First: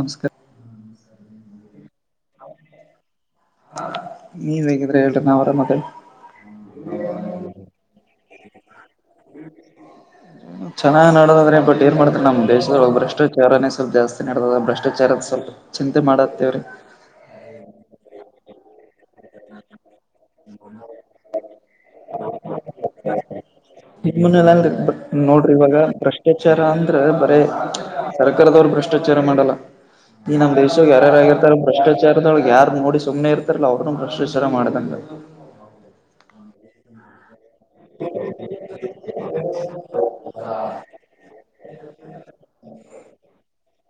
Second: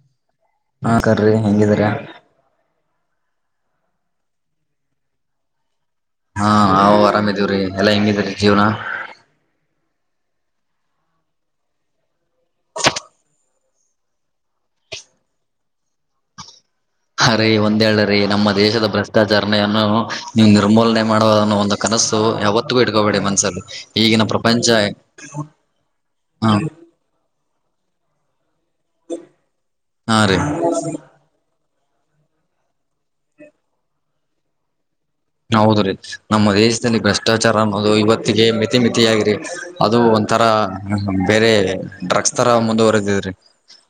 ನಮಸ್ಕಾರ ಹಾ ಕರ್ರಿ ಹೆಂಗಿದೀರ ನೀ ವಗಿದ್ರೆ ಹೇಳಳ್ ನ ಅವರ ಮಕ್ಕ [inaudible] ಹಾ ಹವು್ ಆರಾಮ ಇದೀವ್ರಿ ಎಲ್ಲಾ ಹೆಂಗಿದ್ರೀ ಜೀವನ [inaudible] ಚೆನ್ನಾಗ ನಡದಾದ್ರೆ ಬಟ್ ಏನ್ ಮಾಡ್ತ ನಮ್ಮ್ ದೇಶದ ಭ್ರಷ್ಟಾಚಾನೇ ಸ್ವಲ್ಪ ಜಾಸ್ತಿ ನಡೆದ ಭ್ರಷ್ಟಾಚಾರದ ಸ್ವಲ್ಪ [inaudible] ಚಿಂತೆ ಮಾಡತ್ತೇವ್ರಿ ಹ ರೀ ಒಂದ್ೇಳ್ರೀ ನಮ್ಮ ದೇಶದ ಭ್ರಷ್ಟಾಚಾರನ ನು [inaudible] ನೀವು್ ನಿರ್ಮೂಲನೆ ಮಾಡುವ ಅನ್ನೋ ಒಂದು ಕನಸ್ಸು ಯಾವತ್ತಗ ಇಡ್ಕೋಬೇಡಿ ಮನ್ಸಲ್ಲಿ ಈಗಿನ ಪ್ರಪಂಚ ನಿಮ್ಮನಲ್ರಿ [inaudible] ನೋಡ್ರಿ ಇವಾಗ ಹಾ ಭ್ರಷ್ಟಾಚಾರ ಅಂದ್ರ ಬರೇ [inaudible] ಸರ್ಕಾರದವ್ರು ಭ್ರಷ್ಟಾಚಾರ ಮಾಡಲ್ಲ ಹಾ ಈ ರೀ ನಮ್ ದೇಶ ಯಾರಾರಾಗಿಿರ್ತಾರೋ ಭ್ರಷ್ಟಾಚಾರ [inaudible] ವಿಚಾರದೊಳಗ್ ಯಾರ ನೋಡಿ ಸುಮ್ಮನೆ ಇರ್ಾರಲ್ಲ ಅವ್ರರುನು ಭ್ರಷ್ಟ್ಾಚಾರ ಮಾಡಂಗ [inaudible] ಹೌದ ರೀ ನಮ್ಮ ದೇಶದಲ್ಲಿ ಬೆಷ್ಟ ಭ್ರಷ್ಟಾಚಾರ ಅನ್ನೋದು ಇವತ್ತಿಗೆ ಮಿತಿ ಮಿತಿಯಾಗಿರಿ ಅದು ಒಂಥರ ಬೇರೆ ಡಕ್ ತರ ಮುಂದುವರೆದಿದ್ರಿ [unintelligible]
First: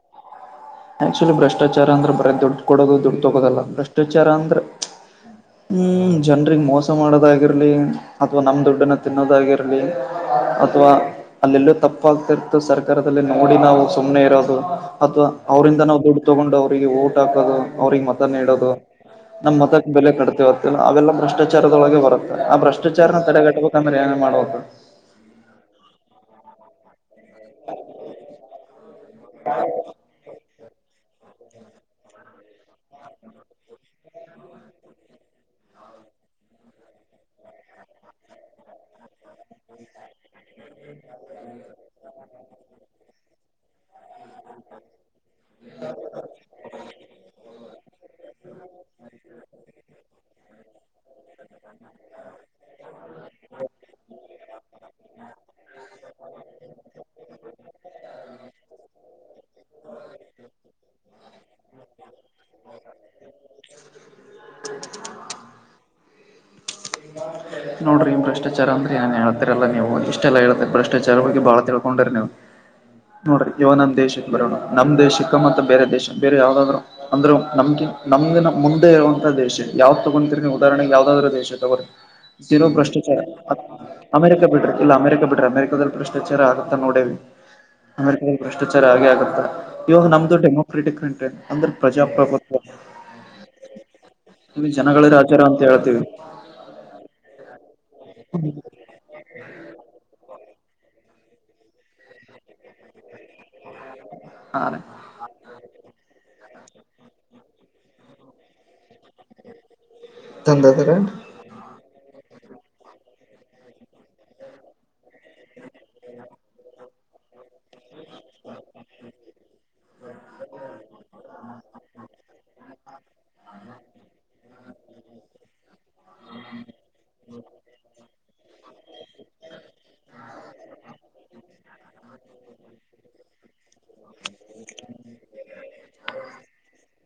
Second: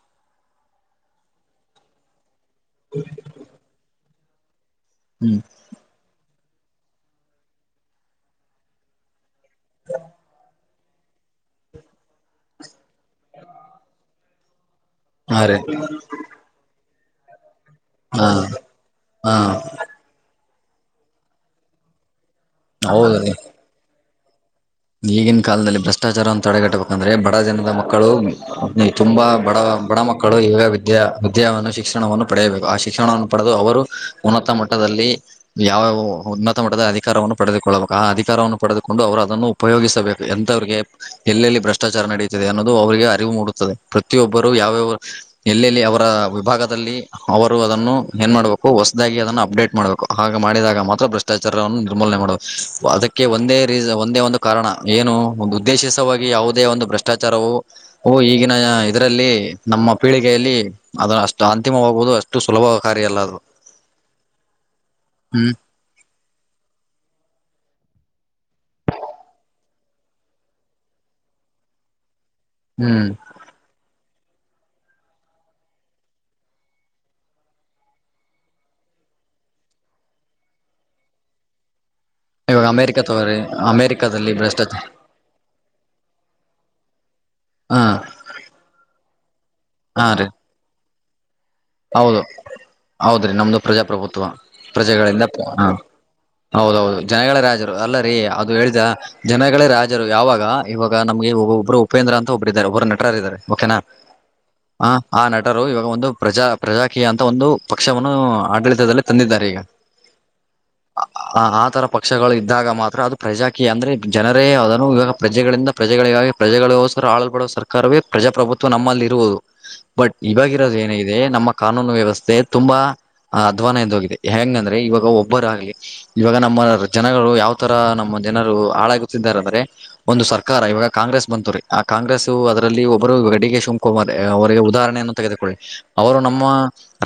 ಆಕ್ಚುಲಿ ಭ್ರಷ್ಟಾಚಾರ ಅಂದ್ರೆ ಬರ ದುಡ್ಡು ಕೊಡೋದು ದುಡ್ಡು ತಗೋದಲ್ಲ ಭ್ರಷ್ಟಾಚಾರ ಅಂದ್ರೆ ಹ್ಮ್ ಹ್ಮ್ ಜನ್ಗ್ ಮೋಸ ಮಾಡೋದಾಗಿರ್ಲಿ ಅಥ್ವಾ ನಮ್ ದುಡ್ಡನ ತಿನ್ನೋದಾಗಿರ್ಲಿ [unintelligible] ಅಥವಾ ಅಲ್ಲೆಲ್ಲೂ ತಪ್ಪಾಗ್ತಿರ್ತ್ತು ಸರ್ಕಾರದಲ್ಲಿ ನೋಡಿ ನಾವು ಸುಮ್ನೆ ಇರೋದು ಅಥವಾ [inaudible] ಹಾ ರೀ ಅವರಿಂದ ನಾವು ದುಡ್ಡು ತಗೊಂಡು ಅವ್ರರಿಗೆ ಓಟ್ ಹಾಕೋದು ಅವ್ರಿಗೆ ಹಾ ಮತ ನೀಡೋದು ಹಾ ನಮ್ ಮತಕ್ಕೆ ಬೆಲೆ ಕಟ್ತೇವತ್ತಲ್ಲ ಅವೆಲ್ಲ ಭ್ರಷ್ಟಾಚಾರದೊಳಗೆ ಬರತ್ತೆ [inaudible] ಆ ಭ್ರಷ್ಟಾಚಾರನ ಹೌದ್ರೀ ತಡೆಗಟ್ಬೇಕಂದ್ರೆ ಏನ ಮಾಡಬೇಕು ಈಗಿನ ಕಾಲದಲ್ಲಿ ಭ್ರಷ್ಟಾಚಾರ ಒಂತ ತಡೆಗಟ್ಟಬೇಕಂದ್ರೆ ಬಡ ಜನದ ಮಕ್ಕಳು ತುಂಬಾ ಬಡ ಬಡ ಮಕ್ಕಳು ಈಗ [inaudible] ಅಧ್ಯವನ್ನು ಶಿಕ್ಷಣವನ್ನು ಪಡೆಯಬೇಕು ಆ ಶಿಕ್ಷಣವನ್ನು ಪಡೆದು ಅವರು ಉನ್ನತ ಮಟ್ಟದಲ್ಲಿ ಯಾವ ಉನ್ನತ ಮಟ್ಟದ ಅಧಿಕಾರವನ್ನು ಪಡೆದುಕೊಳ್ಳಬೇಕು ಆ ಅಧಿಕಾರವನ್ನು ಪಡೆದುಕೊಂಡು ಅವರು ಅದನ್ನು ಉಪಯೋಗಿಸಬೇಕು ಎಂತವ್ರರಿಗೆ ಎಲ್ಲೆಲ್ಲಿ ಭ್ರಷ್ಟಾಚಾರ ನಡೆಯುತ್ತಿದೆ ಅನ್ನೋದು ಅವರಿಗೆ ಅರಿವು ಮೂಡುತ್ತದೆ ಪ್ರತಿಯೊಬ್ಬರು ಯಾವ್ಯಾವ ಎಲ್ಲೆಲ್ಲಿ ಅವರ ವಿಭಾಗದಲ್ಲಿ ಅವರು ಅದನ್ನು ಏನ್ ಮಾಡಬೇಕ ಹು ಹೊಸದಾಗಿ ಅದನ್ನು ಅಪ್ಡೇಟ್ ಮಾಡ್ಬೇಕು ಹಾಗ ಮಾಡಿದಾಗ ಮಾತ್ರ ಭ್ರಷ್ಟಾಚಾರವನ್ನು ನಿರ್ಮೂಲನೆ ಮಾಡಬೇಕು ಅದಕ್ಕೆ ಒಂದೇ ರೀಜ್ ಒಂದೇ ಒಂದು ಕಾರಣ ಏನು ಒಂದು ಉದ್ದೇಶಿಸುವಾಗಿ ಯಾವುದೇ ಒಂದು ಭ್ರಷ್ಟಾಚಾರವು ಉ ಈಗಿನ ಇದರಲ್ಲಿ ಎ ನಮ್ಮ ಪೀಳಿಗೆಯಲ್ಲಿ ಅದ ಅಷ್ಟು ಅಂತಿಮವಾಗುವಹುದು ಅಷ್ಟು ಸುಲಭ ಕಾರ್ಯ ಅಲ್ಲ ಅದು ಹ್ಮ್ ತಂತಡನ್ ನೋಡ್ರಿ ಭ್ರಷ್ಟಾಚಾರ ಅಂದ್ರ ಏನ್ ಹೇಳ್ತಾರಲ್ಲ ನೀವು ಇಷ್ಟೆಲ್ಲೇಳ್ತರಿ ಭ್ರಷ್ಟಾಚಾರದ ಬಗ್ಗೆ ಬಾಳ ತಿಳ್ಕೊಂಡಿರಿ ನೀವು ಹ್ಮ್ ನೋಡ್ರಿ ಯವ ನಮ್ಮ ದೇಶ ಬರೋಣ ನಮ್ಮ ದೇಶಸಕ್ಕ ಮತ್ತ ಬೇರೆ ದೇಶ ಬೇರೆ ಯಾವದಾದ್ರು ಅಂದ್ರರು ನಮಗೆ ನಮಗಿನ ಮುಂದೆ ಇರುವಂತ ದೇಶ ಯಾವ್ದ ತಗೋಂತಿರ ಉದಾಹರಣೆ ಯಾವುದಾದರೂ ದೇಶ ತಗೋರಿ ಇವಾಗ ಸಿರೋ ಅಮೆರಿಕ ಭ್ರಷ್ಟಾಚಾರ ತವ್ರೀ ಅದ್ ಅಮೆರಿಕದಲ್ಲಿ ಅಮೆರಿಕ ಬಿಡ್ರಿ ಭ್ರಷ್ಟಾಚಾರ ಇಲ್ಲ ಅಮೆರಿಕ ಬಿಟ್ರಿ ಅಮೆರಿಕಾದದಲ್ಲಿ ಭ್ರಷ್ಟಾಚಾರ ಆಗುತ್ತಾ ನೋಡೇವಿ ಹ ಅಮೆರಿಕದಲ್ಲಿ ಭ್ರಷ್ಟಾಚಾರ ಹಾಗೆ ಆಗುತ್ತಾ ಹಾ ಇವಾಗ ರೀ ನಮ್ದು ಡೆಮೂಕ್ರೆಟಿಕ್ ಕಂಟ್ರೆ ಅಂದ್ರ ಪ್ರಜಾಪ್ರಭುತ್ವ ಹೌದ್ರೀ ನಮ್ಮದು ಪ್ರಜಾಪ್ರಭುತ್ವ ಇಲ್ಲಿ ಜನಗಳ ಪ್ರಜೆಗಳಿಂದ ರಾಜರ ಅಂತ ಹೇಳ್ತೀವಿ ಹೌದು ದೌದು ಜನಗಳೇ ರಾಜರು ಅಲ್ಲ ರೀ ಅದು ಹೇಳಿದ ಜನಗಳೇ ರಾಜರು ಯಾವಾಗಾ ಇವಾಗ ನಮಗೆ ಒಬ್ ಒಬ್ರು ಉಪೇಂದ್ರ ಅಂತ ಒಬ್ಬರು ಇದ್ದಾರೆ ಒಬ್ಬರು ನಟರು ಆಗಿದ್ದಾರೆ ಓಕೆನಾ ಹಾ ಆ ಆ ನಟರು ಇವಾಗ ಒಂದು ಪ್ರಜಾ ಪ್ರಜಾಕೀಯ ಅಂತ ಒಂದು ಪಕ್ಷವನ್ನು ಆಡಳಿತದಲ್ಲಿ ತಂದಿದ್ದಾರೆ ಈಗ ಚಂದದರ ಆಆ ತರ ಪಕ್ಷ ಇದ್ದಾಗ ಮಾತ್ರ ಅದು ಪ್ರಜಾಕಿಯಾ ಅಂದ್ರೆ ಜನರೇ ಅದನ್ನು ಇವಾಗ ಪ್ರಜೆಗಳಿಂದ ಪ್ರಜೆಗಳಿಗಾಗಿ ಪ್ರಜೆಗಳಿಗೋಸ್ಕ ಆಳಲ್ಬಡುವ ಸರ್ಕಾರವೇ ಪ್ರಜಾಪ್ರಭುತ್ವ ನಮ್ಮಲ್ಲಿ ಇರುವುದು ಬಟ್ ಇವಾಗಿರೋದು ಏನಾಗಿದೆ ನಮ್ಮ ಕಾನೂನು ವ್ಯವಸ್ಥೆ ತುಂಬಾ ಅಧ್ವಾನ ಇದ್ದೋಗಿದೆ ಹೆಂಗಂದ್ರೆ ಇವಾಗ ಒಬ್ಬರ ಆಗ್ಲಿ ಇವಾಗ ನಮ್ಮ ಜನಗಳು ಯಾವತರ ನಮ್ಮ ಜನರು ಹಾಳಾಗುತ್ತಿದ್ದಾರೆ ಅಂದ್ರೆ ಒಂದು ಸರ್ಕಾರ ಇವಾಗ ಕಾಂಗ್ರೆಸ್ ಬಂತು ರೀ ಆ ಕಾಂಗ್ರೆಸ್ ಅದರಲ್ಲಿ ಒಬ್ಬರು ಡಿಕೆ ಶಿವಕುಮಾರ್ ಅವರಿಗೆ ಉದಾಹರಣೆಯನ್ನು ತೆಗೆದುಕೊಳ್ಳಿ ಅವರ ನಮ್ಮ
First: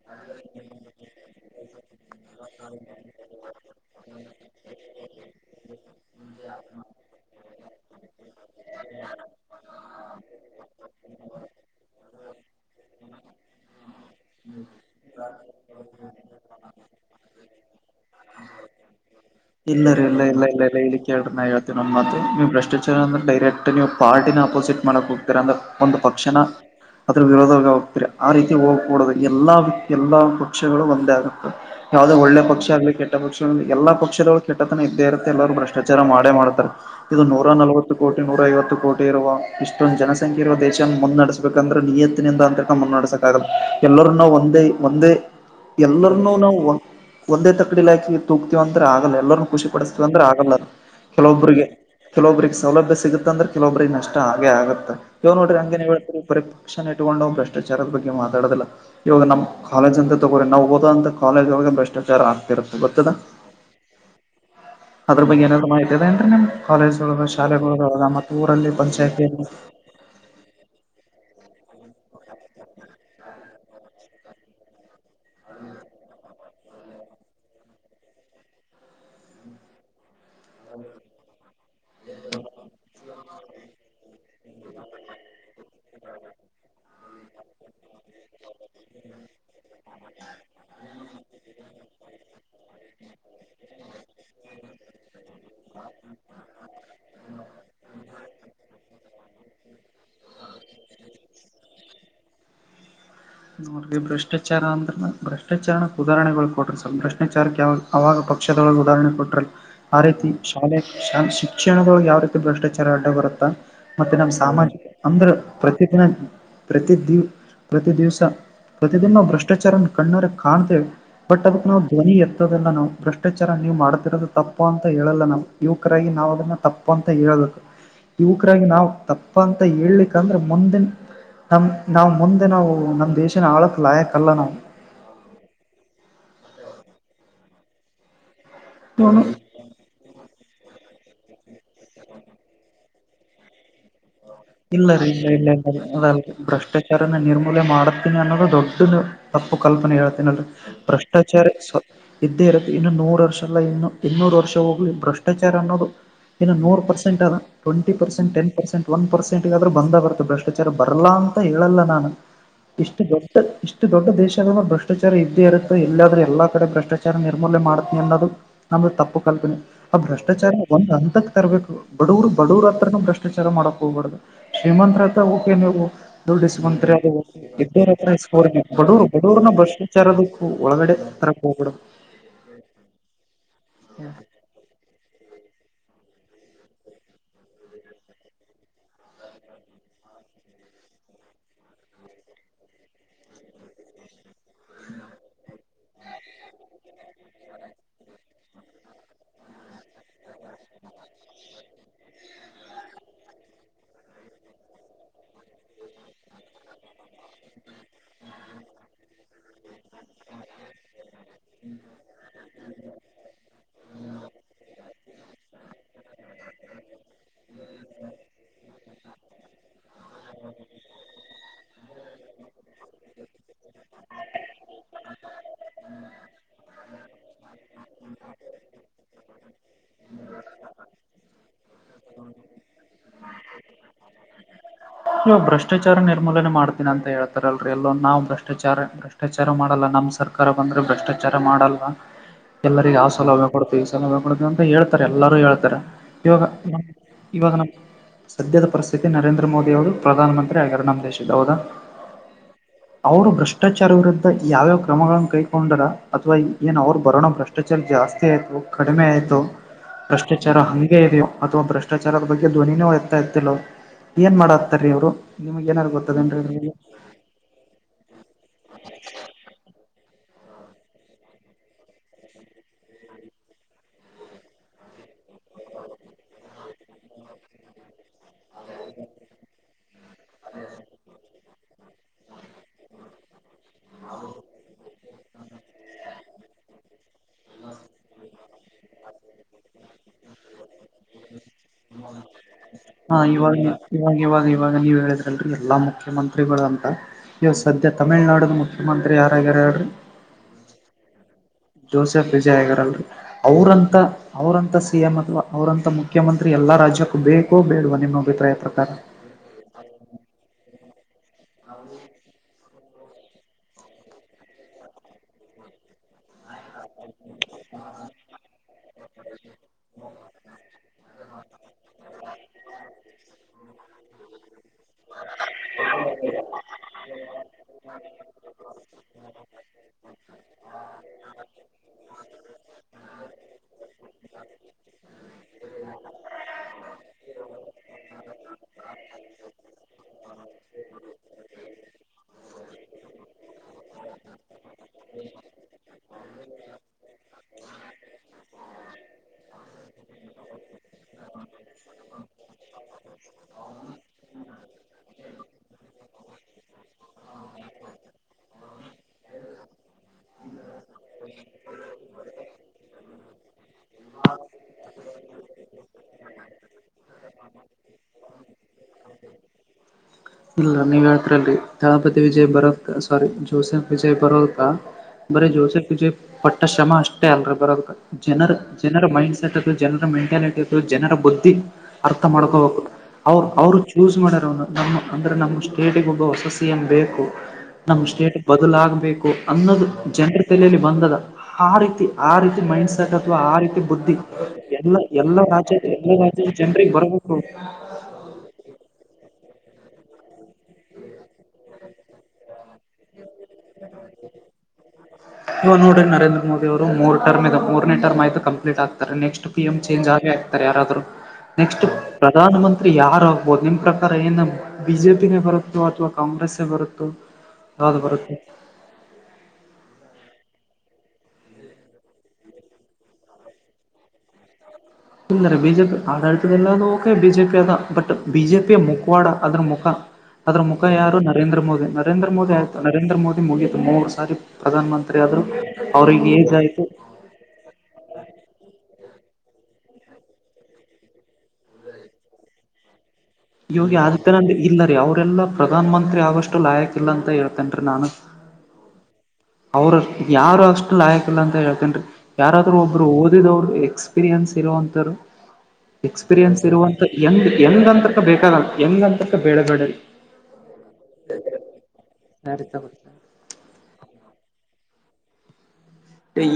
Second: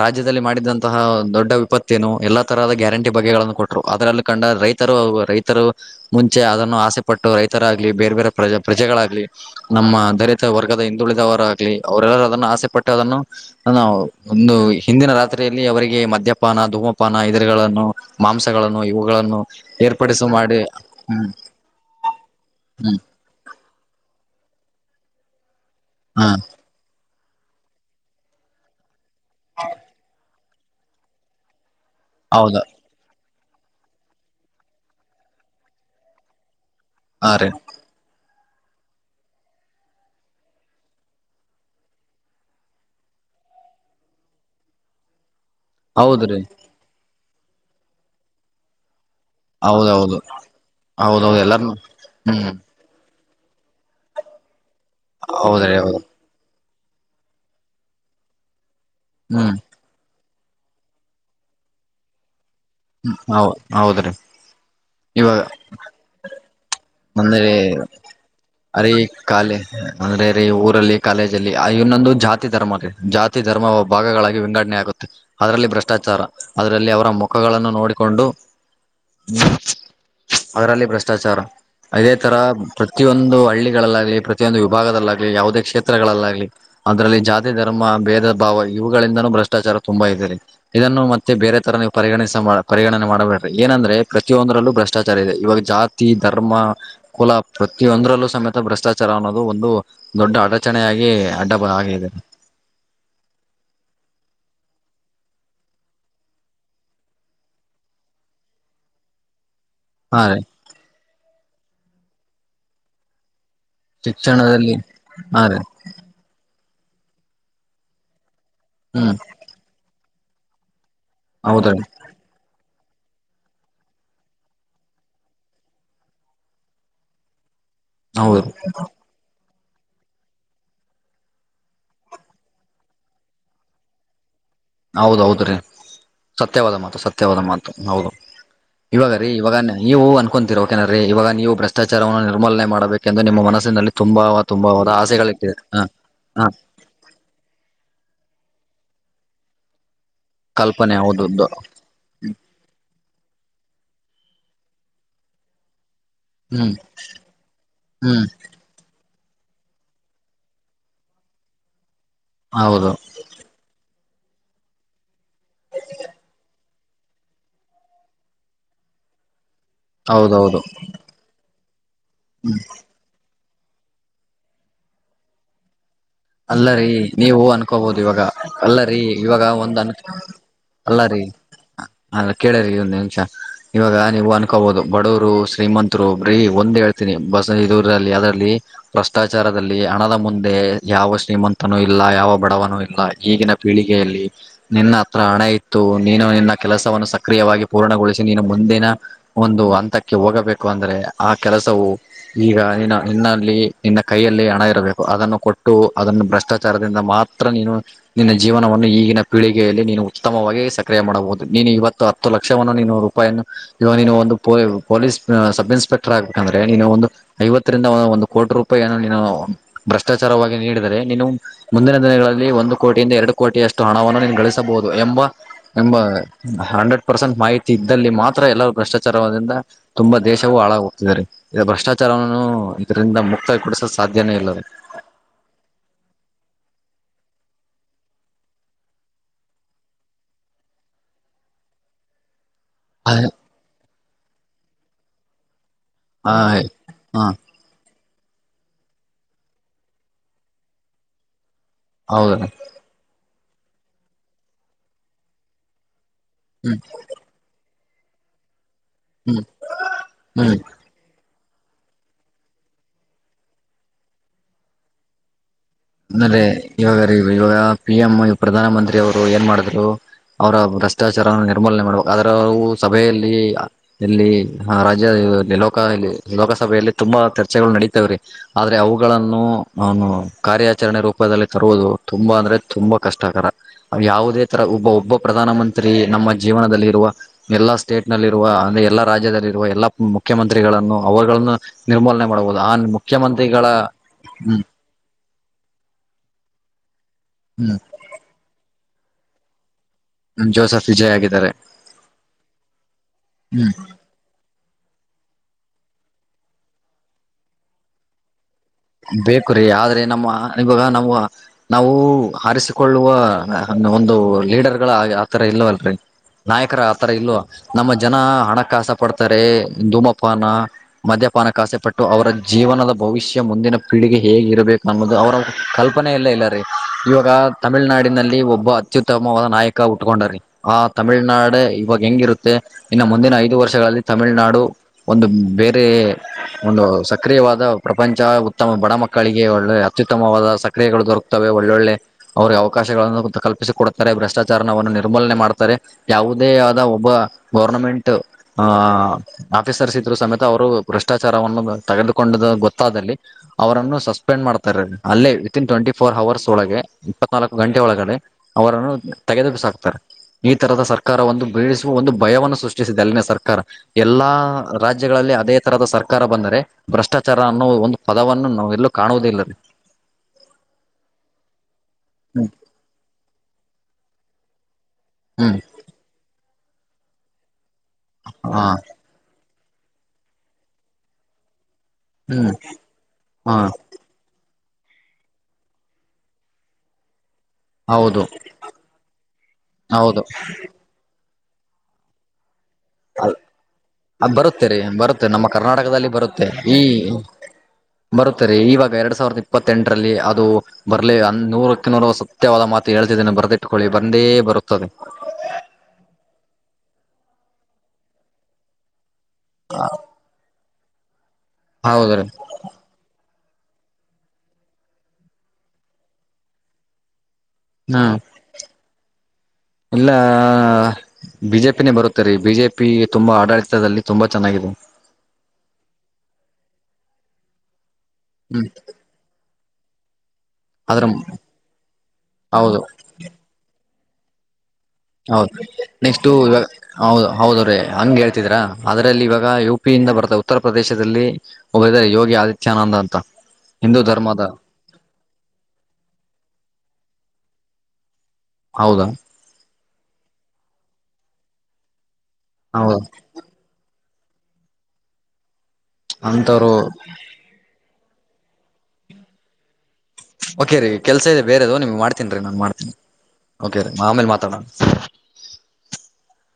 ರಾಜ್ಯದಲ್ಲಿ ಮಾಡಿದಂತಹ ದೊಡ್ಡ ವಿಪತ್ತೇನು ಎಲ್ಲಾ ತರದ ಗ್ಯಾರಂಟಿ ಬಗೆಗಳನ್ನು ಕೊ ಟ್ರು ಅದರಲ್ಲಿ ಕಂಡ ರೈತರು ರೈತರು ಮುಂಚೆ ಅದನ್ನು ಆಸೆ ಪಟ್ಟು ರೈತರಾಗ್ಲಿ ಬೇರೆ ಬೇರೆ ಪ್ರಜೆ ಪ್ರ ಪ್ರಜೆಗಳಾಗ್ಲಿ ನಮ್ಮ ದರಿತ ವರ್ಗದ ಹಿಂದುಳಿದವರಾಗಲಿ ಅವರೆಲ್ಲರೂ ಅದನ್ನು ಆಸೆ ಪಟ್ಟು ಅದನ್ನು ನ ಒಂದು ಹಿಂದಿನ ರಾತ್ರಿಯಲ್ಲಿ ಅವರಿಗೆ ಮದ್ಯಪಾನ ಧೂಮಪಾನ ಇದರುಗಳನ್ನು ಮಾಂಸಗಳನ್ನು ಇವು ಇಲ್ಲರಿ ಇಲ್ಲ ಇಲ್ಲ ಇಲ್ಲ ಇಲ್ಲ ಹ್ಮ್ ಕೇಳಡ್ರಿ ಹೇಳ್ತೀನಿ ಒಂದ್ ಮಾತು ನೀವು ಭ್ರಷ್ಟಾಚಾರ ಹ್ಮ್ ಅಂದ್ರೆ ಡೈರೆಕ್ಟ್ ನೀವು ಪಾ ಪಾರ್ಟಿನ ಅಪೋಸಿಟ್ ಮಾಡಕ್ ಹೋಗತೀರಾ ಅಂದ್ರೆ ಒಂದು ಹಾ ಪಕ್ಷನ ಅದ್ರ ವಿರೋಧ ಹೋಗ್ತರಿ ಆ ರೀತಿ ಹೋಗಕೊಡದು ಎಲ್ಲಾ ಎಲ್ಲಾ ಪಕ್ಷಗಳು ಒಂದೇ ಆಗುತ್ತೆ ಯಾವುದೇ ಒಳ್ಳೆ ಹೌದ ಪಕ್ಷ ಆಗಲಿ ಕೆಟ್ಟ ಪಕ್ಷ ಆಗಲಿ ಎಲ್ಲಾ ಪಕ್ಷ ಪಕ್ಷದೊಳ ಕೆಟ್ಟತನ ಇದ್ದೇ ಇರುತ್ತೆ ಎಲ್ಲರು ಭ್ರಷ್ಟಾಚಾರ ಮಾಡುತ್ತಾರೆ ಇದು ಹಾ ರೀ ನೂರ ನಲವತ್ತು ಕೋಟಿ ನೂರ ಐವತ್ತು ಕೋಟಿ ಇರುವ ಇಷ್ಟೊಂದು ಜನಸಂಖ್ಯೆ ಇರುವ ದೇಶ ಮುನ್ನಡೆಸ್ಬೇಕಂದ್ರ ನಿಯತ್ತಿನಿಂದ ಅಂಕ ಮುನ್ನಡೆಸಾಕ್ ಎಲ್ಲರನ್ನು ಒಂದೇ ಒಂದ ಎಲ್ಲರನು ಹೌದ್ರಿ ನಾವು ಒಂದೇ ತಕ್ಕಡಿ ಲಾಕಿ ತೋಗತ್ತೇವಿ ಅಂದ್ರ ಆಗಲ್ಲ ಎಲ್ಲರೂ ಖುಷಿ ಪಡಸ್ತೇವಿ ಹೌದೌದು ಅಂದ್ರ ಆಗಲ್ಲ ಹೌದೌದು ಕೆಲೊಬ್ರಿಗೆ ಎಲ್ಲಾರ್ನು ಹ್ಮ್ ಕೆಲೊಬ್ರಿಗೆ ಸೌಲಭ್ಯ ಸಿಗುತ್ತ ಅಂದ್ರೆ ಕೆಲೊಬ್ರಿಗೆ ನಷ್ಟ ಆಗೆ ಆಗುತ್ತ ಇವಾಗ ನೋಡ್ರಿ ಹಂಗೆ ಹೌದ್ರಿ ನೀ ಹೌದು ಹೇರಿ ಕ್ಷಣ ಇಟ್ಕೊಂಡು ಭ್ರಷ್ಟಾಚಾರದ ಬಗ್ಗೆ ಮಾತಾಡೋದಿಲ್ಲ ಇವಾಗ ನಮ್ಮ ಹ್ಮ್ ಕಾಲೇಜ್ ಅಂತ ತಗೋರ ನಾವು ಹೋದಂತ ಕಾಲೇಜ್ ಒಳಗೆ ಭ್ರಷ್ಟಾಚಾರ ಆಗ್ತಿರತ್ತೆ ಹು ಹೌದ ಹೌದ್ರೀ ಅದ್ರ ಬಗ್ಗೆ ಏನಾದ್ರು ಮಾಹಿತಿ ಇದೇಏನ್ರೀ ನಿಮ್ಮಗ ಕಾಲೇಜ್ ಅಂದ್ರೆ ಶಾಲೆಗಳ ಮತ್ತ ಊರಲ್ಲಿ ಅರಿ ಪಂಚಾಯತಿ ಕಾಲೆ ಅಂದ್ರೆ ರೀ ಊರಲ್ಲಿ ಕಾಲೇಜ್ ಇಲ್ಲಿ ಇನ್ನೊಂದು ಜಾತಿ ಧರ್ಮೀ ಜಾತಿ ಧರ್ಮ ಭಾಗಗಳಾಗಿ ವಿಂಗಡಣೆ ಆಗುತ್ತೆ ಅದರಲ್ಲಿ ಭ್ರಷ್ಟಾಚಾರ ಅದ್ರಲ್ಲಿ ಅವರ ಮುಖಗಳನ್ನು ನೋಡಿಕೊಂಡು ಜ್ಜಿ ಪ್ಚ್ ಅದರಲ್ಲಿ ಭ್ರಷ್ಟಾಚಾರ ಅದೇ ತರ ಪ್ರತಿಯೊಂದು ಹಳ್ಳಿಗಳಲ್ಲಾಗಲಿ ಪ್ರತಿಯೊಂದು ವಿಭಾಗದಲ್ಲಾಗಲ್ಲಿ ಯಾವುದೇ ಕ್ಷೇತ್ರ ತ್ತಗಳಲ್ಲ ಅದ್ರಲ್ಲಿ ಜಾತಿ ಧರ್ಮ ಭೇದ ಭಾವ ಇವುಗಳಿಂದಾನೂ ಭ್ರಷ್ಟಾಚಾರ ತುಂಬಾ ಇದದೆ ಅನ್ನು ಮತ್ತೆ ಬೇರೆ ತರಾನ ಪರಿಗಣಿಸಾಂಬಾಳ ಪರಿಗಣನೆ ಮಾಡ್ಬೇಡ್ರಿ ಏನಂದ್ರೆ ಪ್ರತಿಯೊಂದರಲ್ಲೂ ಭ್ರಷ್ಟಾಚಾರ ಇದೆ ಇವಾಗ ಜಾತಿ ಧರ್ಮ ಕುಲ ಪ್ರತಿಯೊಂದರಲ್ಲೂ ಸಮೇತ ಭ್ರಷ್ಟಾಚಾರ ಅನ್ನೋದು ಒಂದು ದೊಡ್ಡ ಅಡಚಣೆಯಾಗಿ ಅಡ್ಡ ಬ ಆಗದ [unintelligible] ನೋಡ್ರಿ ಭ್ರಷ್ಟಾಚಾರ ಅಂದ್ರ ಭ್ರಷ್ಟಾಚಾರಕ್ಕೆ ಉದಾಹರಣೆಗಳು ಕೊಡ್ರಿ ಸ್ವಲ್ಪ ಭ್ರಷ್ಟಾಚಾರಕ್ಕೆ ಯ ಅವಾಗ ಪಕ್ಷತಗಳು ಉದಾಹರಣೆ ಕೊಟ್ರಲ್ ಆ ಹಾ ರೀತಿ ರೀ ಶಾಲೆ ಶಿಕ್ಷಣದೊಳಗೆ ಯಾವ ರೀತಿ ಭ್ರಷ್ಟಾಚಾರ ಅಡ್ಡ ಬರುತ್ತಾ. ಮತ್ತೆ ನಮ ಶಿಕ್ಷಣದಲ್ಲಿ ಸಾಮಾಜಿಕ ಅಂದ್ರ ಹಾ ರೀ ಪ್ರತಿದಿನ ಪ್ರತಿ ದಿ ಪ್ರತಿ ದಿವ್ಸ. ಪ್ರತಿದಿನ ಹ್ಮ್ ನಾವು ಭ್ರಷ್ಟಾಚಾರ ಕಣ್ಣರ ಕಾಣ್ತೇವೆ ಬಟ್ ಅದಕ್ ನಾವು ಹೌದ್ರೀ ಧ್ವನಿ ಎತ್ತದಲ್ಲ ನಾವು. ಭ್ರಷ್ಟಾಚಾರ ನೀವು ಮಾಡತಿರೋದು ತಪ್ಪು ಅಂತ ಹೇಳಲ್ಲ ನಾವು ಯುವಕರಾಗಿ ನಾವ್ ಅದನ್ನ ತಪ್ಪು ಅಂತ ಹೇಳಬೇಕು. ಹೌದು ಯುವಕರಾಗಿ ನಾವು ತಪ್ ಅಂತ ಹೇಳಲಿಕ್ಕೆಂದ್ರೆ ಮುಂದೆ ನಮ್ ನಾವು ಮುಂದೆ ನಾವು ನಮ್ ದೇಶನ ಆಳಕ್ಕ ಲಾಯ ಕಲ್ಲ ನಾವು. ಹೌದೌದುರೀ ಸತ್ಯವಾದ ಮಾತು ಸತ್ಯವಾದ ಮಾತು ಹೌದು. ಇವಾಗ ಹೌನು ರೀ ಇವಾಗ ನೀವು ಅನ್ಕೊಂತೀರಾ ಓಕೇನೀ ಇವಾಗ ನೀವು ಭ್ರಷ್ಟಾಚಾರವನ್ನು ನಿರ್ಮೂನೆ ಮಾಡ್ಬೇಕು. ಎಂದು ನಿಮ್ಮ ಮನಸಿನಲ್ಲಿತ್ ಇಲ್ಲ ರೀ ಇಲ್ಲ ಇಲ್ಲ ಇಲ್ಲ ಅದಲ್ ಹ ಭ್ರಷ್ಟಾಚಾರನ ನಿರ್ಮೂಲೆ ಮಾಡತೀನಿ ಅನ್ನೋದು ದೊಡ್ಡದ್ ತಪ್ಪು ಕಲ್ಪನೆ ಹೇಳ್ತೇನಲ್ ಕಲ್ಪನೆ ಭ್ರಷ್ಟಾಚಾರ ಹೌದುದ್ದು ಇದ್ದೇ ಇರತ್ತೆ ಇನ್ನು ನೋಡಿ [unintelligible] ವರ್ಷ ಅಲ್ಲ ಇನ್ನು ಇನ್ನೂರು ವರ್ಷ ಹೋಗ್ಲಿ ಭ್ರಷ್ಟಾಚಾರ ಅನ್ನೋದು. ಇನ್ನು ಹ್ಮ್ ನೂರ್ ಪರ್ಸೆಂಟ್ ಅದ ಟ್ವೆಂಟಿ ಹ್ಮ್ ಪರ್ಸೆಂಟ್ ಟೆನ್ ಪರ್ಸೆಂಟ್ ಒನ್ [unintelligible] ಬಂದ ಬರ್ಥದ ಭ್ರಷ್ಟಾಚಾರ ಬರಲ್ಲಾ ಅಂತ ಹೇಳಲ್ಲ ನಾನು ಹೌದು ಇಷ್ಟು ದೊಡ್ಡ ಇಷ್ಟು. ದೊಡ್ಡ ದೇಶದಲ್ಲ ಭ್ರಷ್ಟಾಚಾರ ಇದ್ದೇ ಇರುತ್ತೆ ಇಲ್ಲಾದ್ರೂ ಎಲ್ಲಾ ಕಡೆ ಭ್ರಷ್ಟಾಚಾರ ನಿರ್ಮೂಲ ಮಾಡ್ತನಿ ಅನ್ನೋದು ನಮ್ ತಪ್ಪು ಕಲ್ಕನೆ ಆ ಭ್ರಷ್ಟಾಚಾರ ಹೌದೌದು ಒಂದ್ ಹಂತಕ್ ತರಬೇಕು ಬಡವರು ಬಡವ್ರ ಹತ್ರನು ಭ್ರಷ್ಟಾಚಾರ ಮಾಡಕ್ ಹೋಗ್ಬಾರ್ದು. ಶ್ರೀಮಂತ್ರತ ಓಕೆ ನೀವು. ದಡ್ ಅಲ್ಲರಿ ಇಸ್ಕೊಂತಿರೋದು [unintelligible] ಅ ನೀವು ಇದ್ದರ ಅನ್ಕೋಬಹುದು ಇವಾಗ ಹತ್ರಕೋ ಅಲ್ಲರಿ ಬಡೂರು ಇವಾಗ ಬಡೂರ್ನ ಒಂದ್ ಅನ್ ಭ್ರಷ್ಟಾಚಾರದಕ್ಕೂ ಒಳಗಡೆ ಅಲ್ಲ ರೀ ತರಕ್ ಹೋಗ್ಬಾರ್ದು ಅಲ್ಲ ಕೇಳರಿ ಒಂದು ನಿಮಿಷ ಇವಾಗ ನೀವು ಅನ್ಕೋಬಹುದು ಬಡವರು. ಶ್ರೀಮಂತರು ಒಂದ ಹೇಳ್ತನಿ ಬ ದೂರದಲ್ಲಿ ಅದರಲ್ಲಿ ಭ್ರಷ್ಟಾಚಾರದಲ್ಲಿ ಹಣದ ಮುಂದೆ ಯಾವ ಶ್ರೀಮಂತನು ಇಲ್ಲ ಯಾವ ಬಡವನು ಇಲ್ಲ ಈಗಿನ ಪೀಳಿಗೆಯಲ್ಲಿ ನಿನ್ನ ಹತ್ರ ಹಣ ಇತ್ತು. ನೀನು ನಿನ್ನ ಕೆಲಸವನ್ನು ಸಕ್ರಿಯವಾಗಿ ಪೂರ್ಣಗೊಳಿಸಿ ನೀನು ಮುಂದಿನ ಒಂದು ಹಂತಕ್ಕೆ ಹೋಗಬೇಕು ಅಂತ್ ಆದ್ರೆ ಆ ಕೆಲಸವು ಈಗ ನಿನ್ನ ನಿನ್ನಲ್ಲಿ ನಿನ್ನ ಕೈಯಲ್ಲಿ ಹಣ ಇರಬೇಕು ಅದನ್ನು ಕೊಟ್ ಅದನ್ನು ಭ್ರಷ್ಟಾಚಾರದಿಂದ ಮಾತ್ರ ನೀನು ನಿನ್ನ ಜೀವನವನ್ನು ಈಗಿನ ಪೀಳಿಗೆಯಲ್ಲಿ ನೀನು ಉತ್ತಮವಾಗಿ ಸಕ್ರಿಯ ಮಾಡುವುದು ನೀನು ಇವತ್ತು ಹತ್ತು ಲಕ್ಷವನ್ನು ನೀನು ರೂಪಾಯನ್ನು ಇವಗ ನೀನು ಒಂದು ಪೊಲೀಸ್ ಸಬ್ ಇನ್ಸ್ಪೆಕ್ಟರ್ ಆಗ ಅಂದ್ರೆ ನೀನು ಒಂದು ಐವತ್ತರಿಂದ ಒಂದು ಕೋಟಿ ರೂಪಾಯಿ ಏನೋ ನೀನು ಭ್ರಷ್ಟಾಚಾರ [unintelligible] ನೀಡಿದರೆ ನೀನು ಮುಂದಿನ ದಿನಗಳಲ್ಲಿ ಒಂದು ಕೋಟಿಯಿಂದ ಎರಡು ಕೋಟಿಷ್ಟು ಹಣವನ್ನು ನೀ ಗಳಿಸಬಹುದು ಎಂಬ. ಎಂಬ ಹಂಡ್ರೆಡ್ ಪರ್ಸೆಂಟ್ ಮಾಹಿತಿ ಇದ್ದಲ್ಲಿ ಮಾತ್ರ ಎಲ್ಲ ಭ್ರಷ್ಟಾಚಾರಿಂದ ತುಂಬಾ ದೇಶವು ಹಾಳಾಗ ಹೋಗ್ತಿದ್ದಾರೆ ಭ್ರಷ್ಟಾಚಾರವನ್ನು ಇದರಿಂದ ಮುಕ್ತವಾಗಿ ಕೊಡಿಸಲು ಸಾಧ್ಯನೇ ಇಲ್ಲದೆ. ಇಯೋ ಭ್ರಷ್ಟಾಚ ನಿರ್ಮೂಲನೆ ಮಾಡ್ತೀನ ಅಂತ ಹೇಳ್ತಾರಲ್ರಿ ಎಲ್ಲೋ ನಾವು ಭ್ರಷ್ಟಾಚಾರ ಭ್ರಷ್ಟಾಾರ ಮಾಡಲ್ಲ ನಮ್ ಸರ್ಕಾರ ಬಂದ್ರೆ ಭ್ರಷ್ಟಾಚಾರ ಮಾಡಲ್ವಾ ಎಲ್ಲರಿಗೆ ಆ ಹ ಸೌಲಭ್ಯ ಕೊಡ್ತವಿ ಈ ಸೌಲಭ್ಯ ಕೊಡ್ತವಿ ಅಂತ ಹೇಳ್ತಾರೆ ಎಲ್ಲರೂ ಹೇಳ್ತಾರೆ. ಹ ಇವಾಗ ಹಾ ಇವಾಗ ನಮ್ಮ ಸದ್ಯದ ಪರಿಸ್ಥಿತಿ ನರೇಂದ್ರ ಮೋದಿ ಅವರು ಪ್ರಧಾನ ಮಂತ್ರಿ ಆಗ್ಯಾರ ನಮ್ ದೇಶದ ಹೌದಾ. ಹೌದು ನ ಅವರು ಭ್ರಷ್ಟಾಚಾರ ವಿರುದ್ಧ ಯಾವ್ಯಾವ ಕ್ರಮಗಳನ್ನು ಕೈಕೊಂಡರ ಅಥವಾ ಏನ್ ಹ್ಮ್ ಅವ್ರು ಬರಣ ಭ್ರಷ್ಟಾಚ ಜಾಸ್ತಿ ಆಯ್ತು ಕಡಿಮೆ ಆಯ್ತು ಹ್ಮ್ ಹ್ಮ್ ಭ್ರಷ್ಟಾಚಾರ ಹಂಗೆ ಇದೆಹೊ ಅಥವಾ ಭ್ರಷ್ಟಾಚಾರದ ಬಗ್ಗೆ ಧ್ವನಿ ನೆ ಹೊಟ್ಟ ಎತ್ತಿ ಲ್ಲೊ ಏನ್ ಮಾಡತಾರ ರೀ ಅವ್ರು. ನಿಮ್ಗ್ ಏನಾರು ಗೊತ್ತದೇನ್ರಿ ಇಲ್ಲಲೇ ಅದ್ರ ಬಗ್ಗೆ ಇವಾಗ ಇವಾಗ ಪಿ ಎಂ ಪ್ರಧಾನ ಮಂತ್ರಿ ಅವರು ಏನ್ ಮಾಡಿದ್ರು. ಅವರ ಭ್ರಷ್ಟಾಚಾರವನ್ನು ನಿರ್ಮೂಲನೆ ಮಾಡ್ಬೇಕು ಅದರೂ ಸಭೆಯಲ್ಲಿ ಎಲ್ಲಿ ರಾಜ್ಯ. [unintelligible] ಲೋಕಸಭೆಯಲ್ಲಿ ತುಂಬಾ ಚರ್ಚೆಗಳು ನಡೀತವ್ರಿ ಆದ್ರೆ ಅವುಗಳನ್ನು ಅವನು. ಕಾರ್ಯಾಚರಣೆ ರೂಪದಲ್ಲಿ ತರುವುದು ತುಂಬಾ ಅಂದ್ರೆ ತುಂಬಾ ಕಷ್ಟಕರ. ಯಾವುದೇ ತರ ಒಬ್ಬ ಒಬ್ಬ ಪ್ರಧಾನ ಮಂತ್ರಿ ನಮ್ಮ ಜೀವನದಲ್ಲಿ ಇರುವ ಎಲ್ಲಾ ಸ್ಟೇಟ್ ನಲ್ಲಿರುವ ಅಂದ್ರೆ ಎಲ್ಲಾ ರಾಜ್ಯದಲ್ಲಿರುವ ಎಲ್ಲಾ ಮುಖ್ಯಮಂತ್ರಿಗಳನ್ನು ಅವರು ನಿರ್ಮೂಲನೆ ಮಾಡಬಹುದು ಆ ಹಾ ಇವಾಗ ಮುಖ್ಯಮಂತ್ರಿಗಳ ಇವಾಗ ಇವಾಗ ಹ್ಮ್ ಇವಾಗ ನೀವ್ ಹೇಳಿದ್ರೆ ಅಲ್ರಿ ಎಲ್ಲ ಮುಖ್ಯಮಂತ್ರಿಗಳು ಅಂತ ಇವ್ ಹ್ಮ್ ಸದ್ಯ ತಮಿಳ್ನಾಡ ಮುಖ್ಯಮಂತ್ರಿ ಯಾರಗ್ಯಾರ ಹೇಳರಿ ಜೋಸಫ್ ವಿಜಯ್ ಆಗಿದ್ದಾರೆ ಜೋಸೆಫ್ ವಿಜಯ್ಗಾರಲ್ರಿ ಅವ್ರಂತ ಅವರಂತ ಸಿಎಂ ಅಥವಾ ಅವ್ರಂತ ಮುಖ್ಯಮಂತ್ರಿ ಎಲ್ಲಾ ರಾಜ್ಯಕ್ಕೂ ಬೇಕೋ ಬೇಡುವ ನಿಮ್ಮ ಅಭಿಪ್ರಾಯ ಪ್ರಕ ಬೇಕು ರೀ ಆದ್ರೆ ನಮ್ಮ ಇವಾಗ ನಾವು ನಾವು ಆರಿ ಕೊಳ್ಳುವ ಒಂದು ಲೀಡರ್ಗಳ ಆತರ ಇಲ್ಲವಲ್ರಿ ನಾಯಕರ ಆತರ ಇಲ್ವ ನಮ್ಮ ಜನ ಹಣಕ್ಕ ಆಸ ಪಡ್ತಾರೆ ಧೂಮಪಾನ ಮದ್ಯಪಾನ ಕಸೆಪಟ್ಟು ಅವರ ಜೀವನದ ಭವಿಷ್ಯ ಮುಂದಿನ ಪೀಳಿಗೆ ಹೇಗಿರಬೇಕು ನಮ್ಮದು ಅವರ ಕಲ್ಪನೆೆಯಲ್ಲ ಇಲ್ಲ ರೀ ಇವಾಗ ತಮಿಳ್ನಾಡಿನಲ್ಲಿ ಒಬ್ಬ ಅತ್ಯುತ್ತಮವಾದ ನಾಯಕ ಉಟ್ಕೊಂಡ್ರ ಆ ತಮಿಳ್ನಾಡ ಇವಾಗ ಹೆಂಗಿರುತ್ತೆ ಇನ್ನು ಮುಂದಿನ ಐದು ವರ್ಷಗಳಲ್ಲಿ ತಮಿಳ್ನಾಡು ಒಂದು ಬೇರೆ ಒಂದು ಸಕ್ರಿಯವಾದ ಪ್ರಪಂಚ ಉತ್ತಮ ಬಡ ಮಕ್ಕಳಿಗೆ ಒಳ್ಳೆ ಅತ್ಯುತ್ತಮವಾದ ಸಕ್ರಿಯಗಳು ದೊರಕ್ತವೆ ಒಳ್ಳೊಳ್ಳೆ ಅವರಿಗೆ ಅವಕಾಶಗಳು ಕಲ್ಪಿಸಿಕೊಡುತ್ತಾರೆ ಭ್ರಷ್ಟಾಚಾರವನ್ನು ನಿರ್ಮೂಲನೆ ಮಾಡುತ್ತಾರೆ ಯಾವುದೇ ಆದ ಒಬ್ಬ ಗೌರ್ನಮೆಂಟ್ ಆ ಆಫೀಸರ್ಸ್ ಇದ್ರು ಸಮೇತ ಅವರು ಭ್ರಷ್ಟಾಚಾರವನ್ನು ತೆಗೆದುಕೊಂಡ ಗೊತ್ತ ಅವರನ್ನು ಸಸ್ಪೆಂಡ್ ಮಾಡ್ತ ಅಲ್ಲೇ within twenty four hours ಒಳಗೆ ಇಪ್ಪತ್ನಾಲ್ಕು ಗಂಟೆ ಒಳಗಡೆ ಅವರನ್ನು ತೆಗೆದುಕ ಬಸಾಕ್ತಾರೆ ಈ ತರದ ಸರ್ಕಾರ ಒಂದು ಬಿಳಿಸುವ ಒಂದು ಭಯವನ್ನು ಸೃಷ್ಟಿಸಿದೆ ಅಲ್ಲಿನ ಸರ್ಕಾರ ಎಲ್ಲಾ ರಾಜ್ಯಗಳಲ್ಲಿ ಅದೇ ತರದ ಸರ್ಕಾರ ಬಂದರೆ ಭ್ರಷ್ಟಾಚಾರ ಅನ್ನೋ ಒಂದು ಪದವನ್ನು ನಾವ್ ಎಲ್ಲೂ ಕಾಣುವುದಿಲ್ಲ ರೀ ಇಲ್ಲ ನೀವ ಹೇಳ್ತ್ರಲ್ಲಿ ದಳಪತಿ ವಿಜಯ್ ಹ್ಮ್ ಬರೋ ಸಾರಿ ಜೋಸೆಫ್ ವಿಜಯ್ ಬರೋಕ ಬರೇ ಹ್ಮ್ ಜೋಸೆಫ್ ಪಜೆ ಪಟ್ಟ ಶ್ರಮ ಅಷ್ಟೇ ಅಲ್ರ ಬರೋದ ಜನರ ಹಾ ಜನರ ಮೈಂಡ್ಸೆಟ್ ಜನರ ಮೆಂಟಾಲಿಟಿ ಅತ್ತು ಜನರ ಬುದ್ಧಿ ಅರ್ಥ ಹ್ಮ್ ಮಾಡ್ಕೋಬೇಕು ಅವರು ಹಾ ಅವರು ಚೂಸ್ ಮಾಡ್ಯಾರ ಅವ ನ ಅಂದ್ರೆ ನಮ್ ಸ್ಟೇಟಿಗೆ ಒಬ್ಬ ಹೊಸ ಸಿ ಎಂ ಬೇಕು ನಮ್ ಹೌದು ಸ್ಟೇಟ್ ಬದಲಾಗಬೇಕು ಅನ್ನೋದು ಹೌದು ಜನರ ತಲಲಿ ಬಂದದ ಆ ರೀತಿ ಆ ರೀತಿ ಮೈಂಡ್ಸೆಟ್ ಅಥವಾ ಆ ರೀತಿ ಬುದ್ಧಿ ಅ ಬರುತ್ತೆ ರೀ ಎಲ್ಲ ಬರುತ್ತೆ ಎಲ್ಲಾ ನಮ್ಮ ರಾಜ್ಯ ಕರ್ನಾಟಕದಲ್ಲಿ ಎಲ್ಲ ರಾಜ್ಯದ ಜನರಿಗೆ ಬರಬೇಕು ಬರುತ್ತರಿ ಇವಾಗ ಎರಡ್ ಸಾವಿರದ ಇಪ್ಪತ್ತೆಂಟರಲ್ಲಿ ಅದು ಬರ್ಲಿ ನೂರಕ್ಕೆ ನೂರ ಸತ್ಯವಾದ ಮಾತ ಹೇಳ್ತಿದ್ದನ ಬರ್ದಿಟ್ಕೊಳ್ಳಿ ಬಂದೇ ಬರುತ್ತದೆ ವರು ಮೂರು ಟರ್ಮ್ ಇ ಮೂರನೇಟರ್್ ಆಯ್ು ಕಂಪ್ಲೀಟ್ ಆಗ್ತಾರೆ ನೆಕ್ಸ್ಟ್ ಪಿ ಎಂ ಚೇಂಜ್ ಆಗಿ ಆಗ್ತಾರೆ ಯಾರಾದ್ರರು ನೆಕ್ಸ್ಟ್ ಹೌದ್ರೀ ಪ್ರಧಾನ ಮಂತ್ರಿ ಯಾರ ಹಬೋದು ನಿಮ ಪ್ರಕಾರ ಏನು ಬಿಜೆಪಿಗೆ ಬರುತ್ತೋ ಅಥವಾ ಕಾಂಗ್ರೆಸ್ ಬರುತ್ತೋ ಯದು ಹ್ಮ ಬರ್ ಆ ಬಿಜೆಪಿನೇ ಬರುತ್ತೇ ರೀ ಬಿಜೆಪಿ ತುಂಬಾ ಆಡಳಿತದಲ್ಲಿ ತುಂಬಾ ಚೆನ್ನಾಗಿದೆ ಇಲ್ಲ ಬಿಜೆಪಿ ಆಡ ಆಳತದ ಎಲ್ಲ ಓಕೆ ಬಿಜೆಪಿ ಅದ ಬಟ್ ಬಟ್ ಬಿ ಜೆ ಹ್ಮ್ ಪಿಯ ಮುಖವಾಡ ಅದ್ರ ಮುಖ ಅದ್ರ ಮುಖ ಆದ್ರ ಯಾರು ನರೇಂದ್ರ ಮೋದಿ ನರೇಂದ್ರ ಮೋದಿ ಆಯ್ತು ಹೌದು ನರೇಂದ್ರ ಮೋದಿ ಮುಗತು ಮೂರು ಸಾರಿ ಪ್ರಧಾನ ಮಂತ್ರಿ ಆದ್ರು ಹೌದು ನೆಕ್ಸ್ಟ್ು ಅವ್ರಿಗೆ ಏಜ್ ಇವಾಗ ಆಯ್ತು ಹೌದು ಹೌದು ರೀ ಹಂಗಗೆ ಹೇಳ್ತಿದ್ರಾ ಆದ್ರ ಲ್ಲಿ ಇವಾಗ ಯು ಪಿ ಇಂದ ಬರ್ತ ಉತ್ತರ ಪ್ರದೇಶದಲ್ಲಿ ಒಬ್ಬರುಾರೆ ಯೋಗಿ ಆದಿತ್ಯಾನಂದ್ ಅಂತ ಯೋಗಿ ಹಿಂದೂ ಧರ್ಮದ ಆದಿತ್ಯನಾಂದ್ ಇಲ್ಲ ರೀ ಅವರೆಲ್ಲ ಪ್ರಧನ್ ಮಂತ್ರಿ ಆಗಷ್ಟು ಲಾಯಕಿಲ್ಲ ಅಂತ ಹೇಳ ನ್ ನಾನು ಹೌದಾ ಅವ್ರ ಯಾರು ಅಷ್ಟು ಲಾಯಕ ಇಲ್ಲ ಅಂತ ಹೇಳ್ತನ್್ರಿ ಯಾರಾದ್ರೂ ಹೌದಾ ಒಬ್ರು ಓದಿದವ್ರು ಎಕ್ಸ್ ಎಕ್ಸ್ಪೀರಿಯನ್ಸ್ ಇರುವಂತ ಎಕ್ಸ್ಪೀರಿಯನ್ಸ್ ಅಂತವ್ರು ಇರುವಂತ ಹೆಂಗ ಹೆಂಗಂತ ಬೇಕಾಗಲ್ಲ ಹೆಂಗ್ ಅಂತಕ್ಕ ಬೇಡ ಬೇಡರಿ ಓಕೆ ರರಿ ಕೆಲ್ಸ ಇದೆ ಬೇರೆ ಅದು ನಿಮ್ಗೆ ಮಾಡ್ತೇನ್ ರೀ ನಾನ್ ಯಾರ ಮಾಡ್ತೀನಿ ತಗೋ ಕೆ ರ ಆಮೇಲೆ ಮಾತಾಡೋಣ [inaudible] ಈ.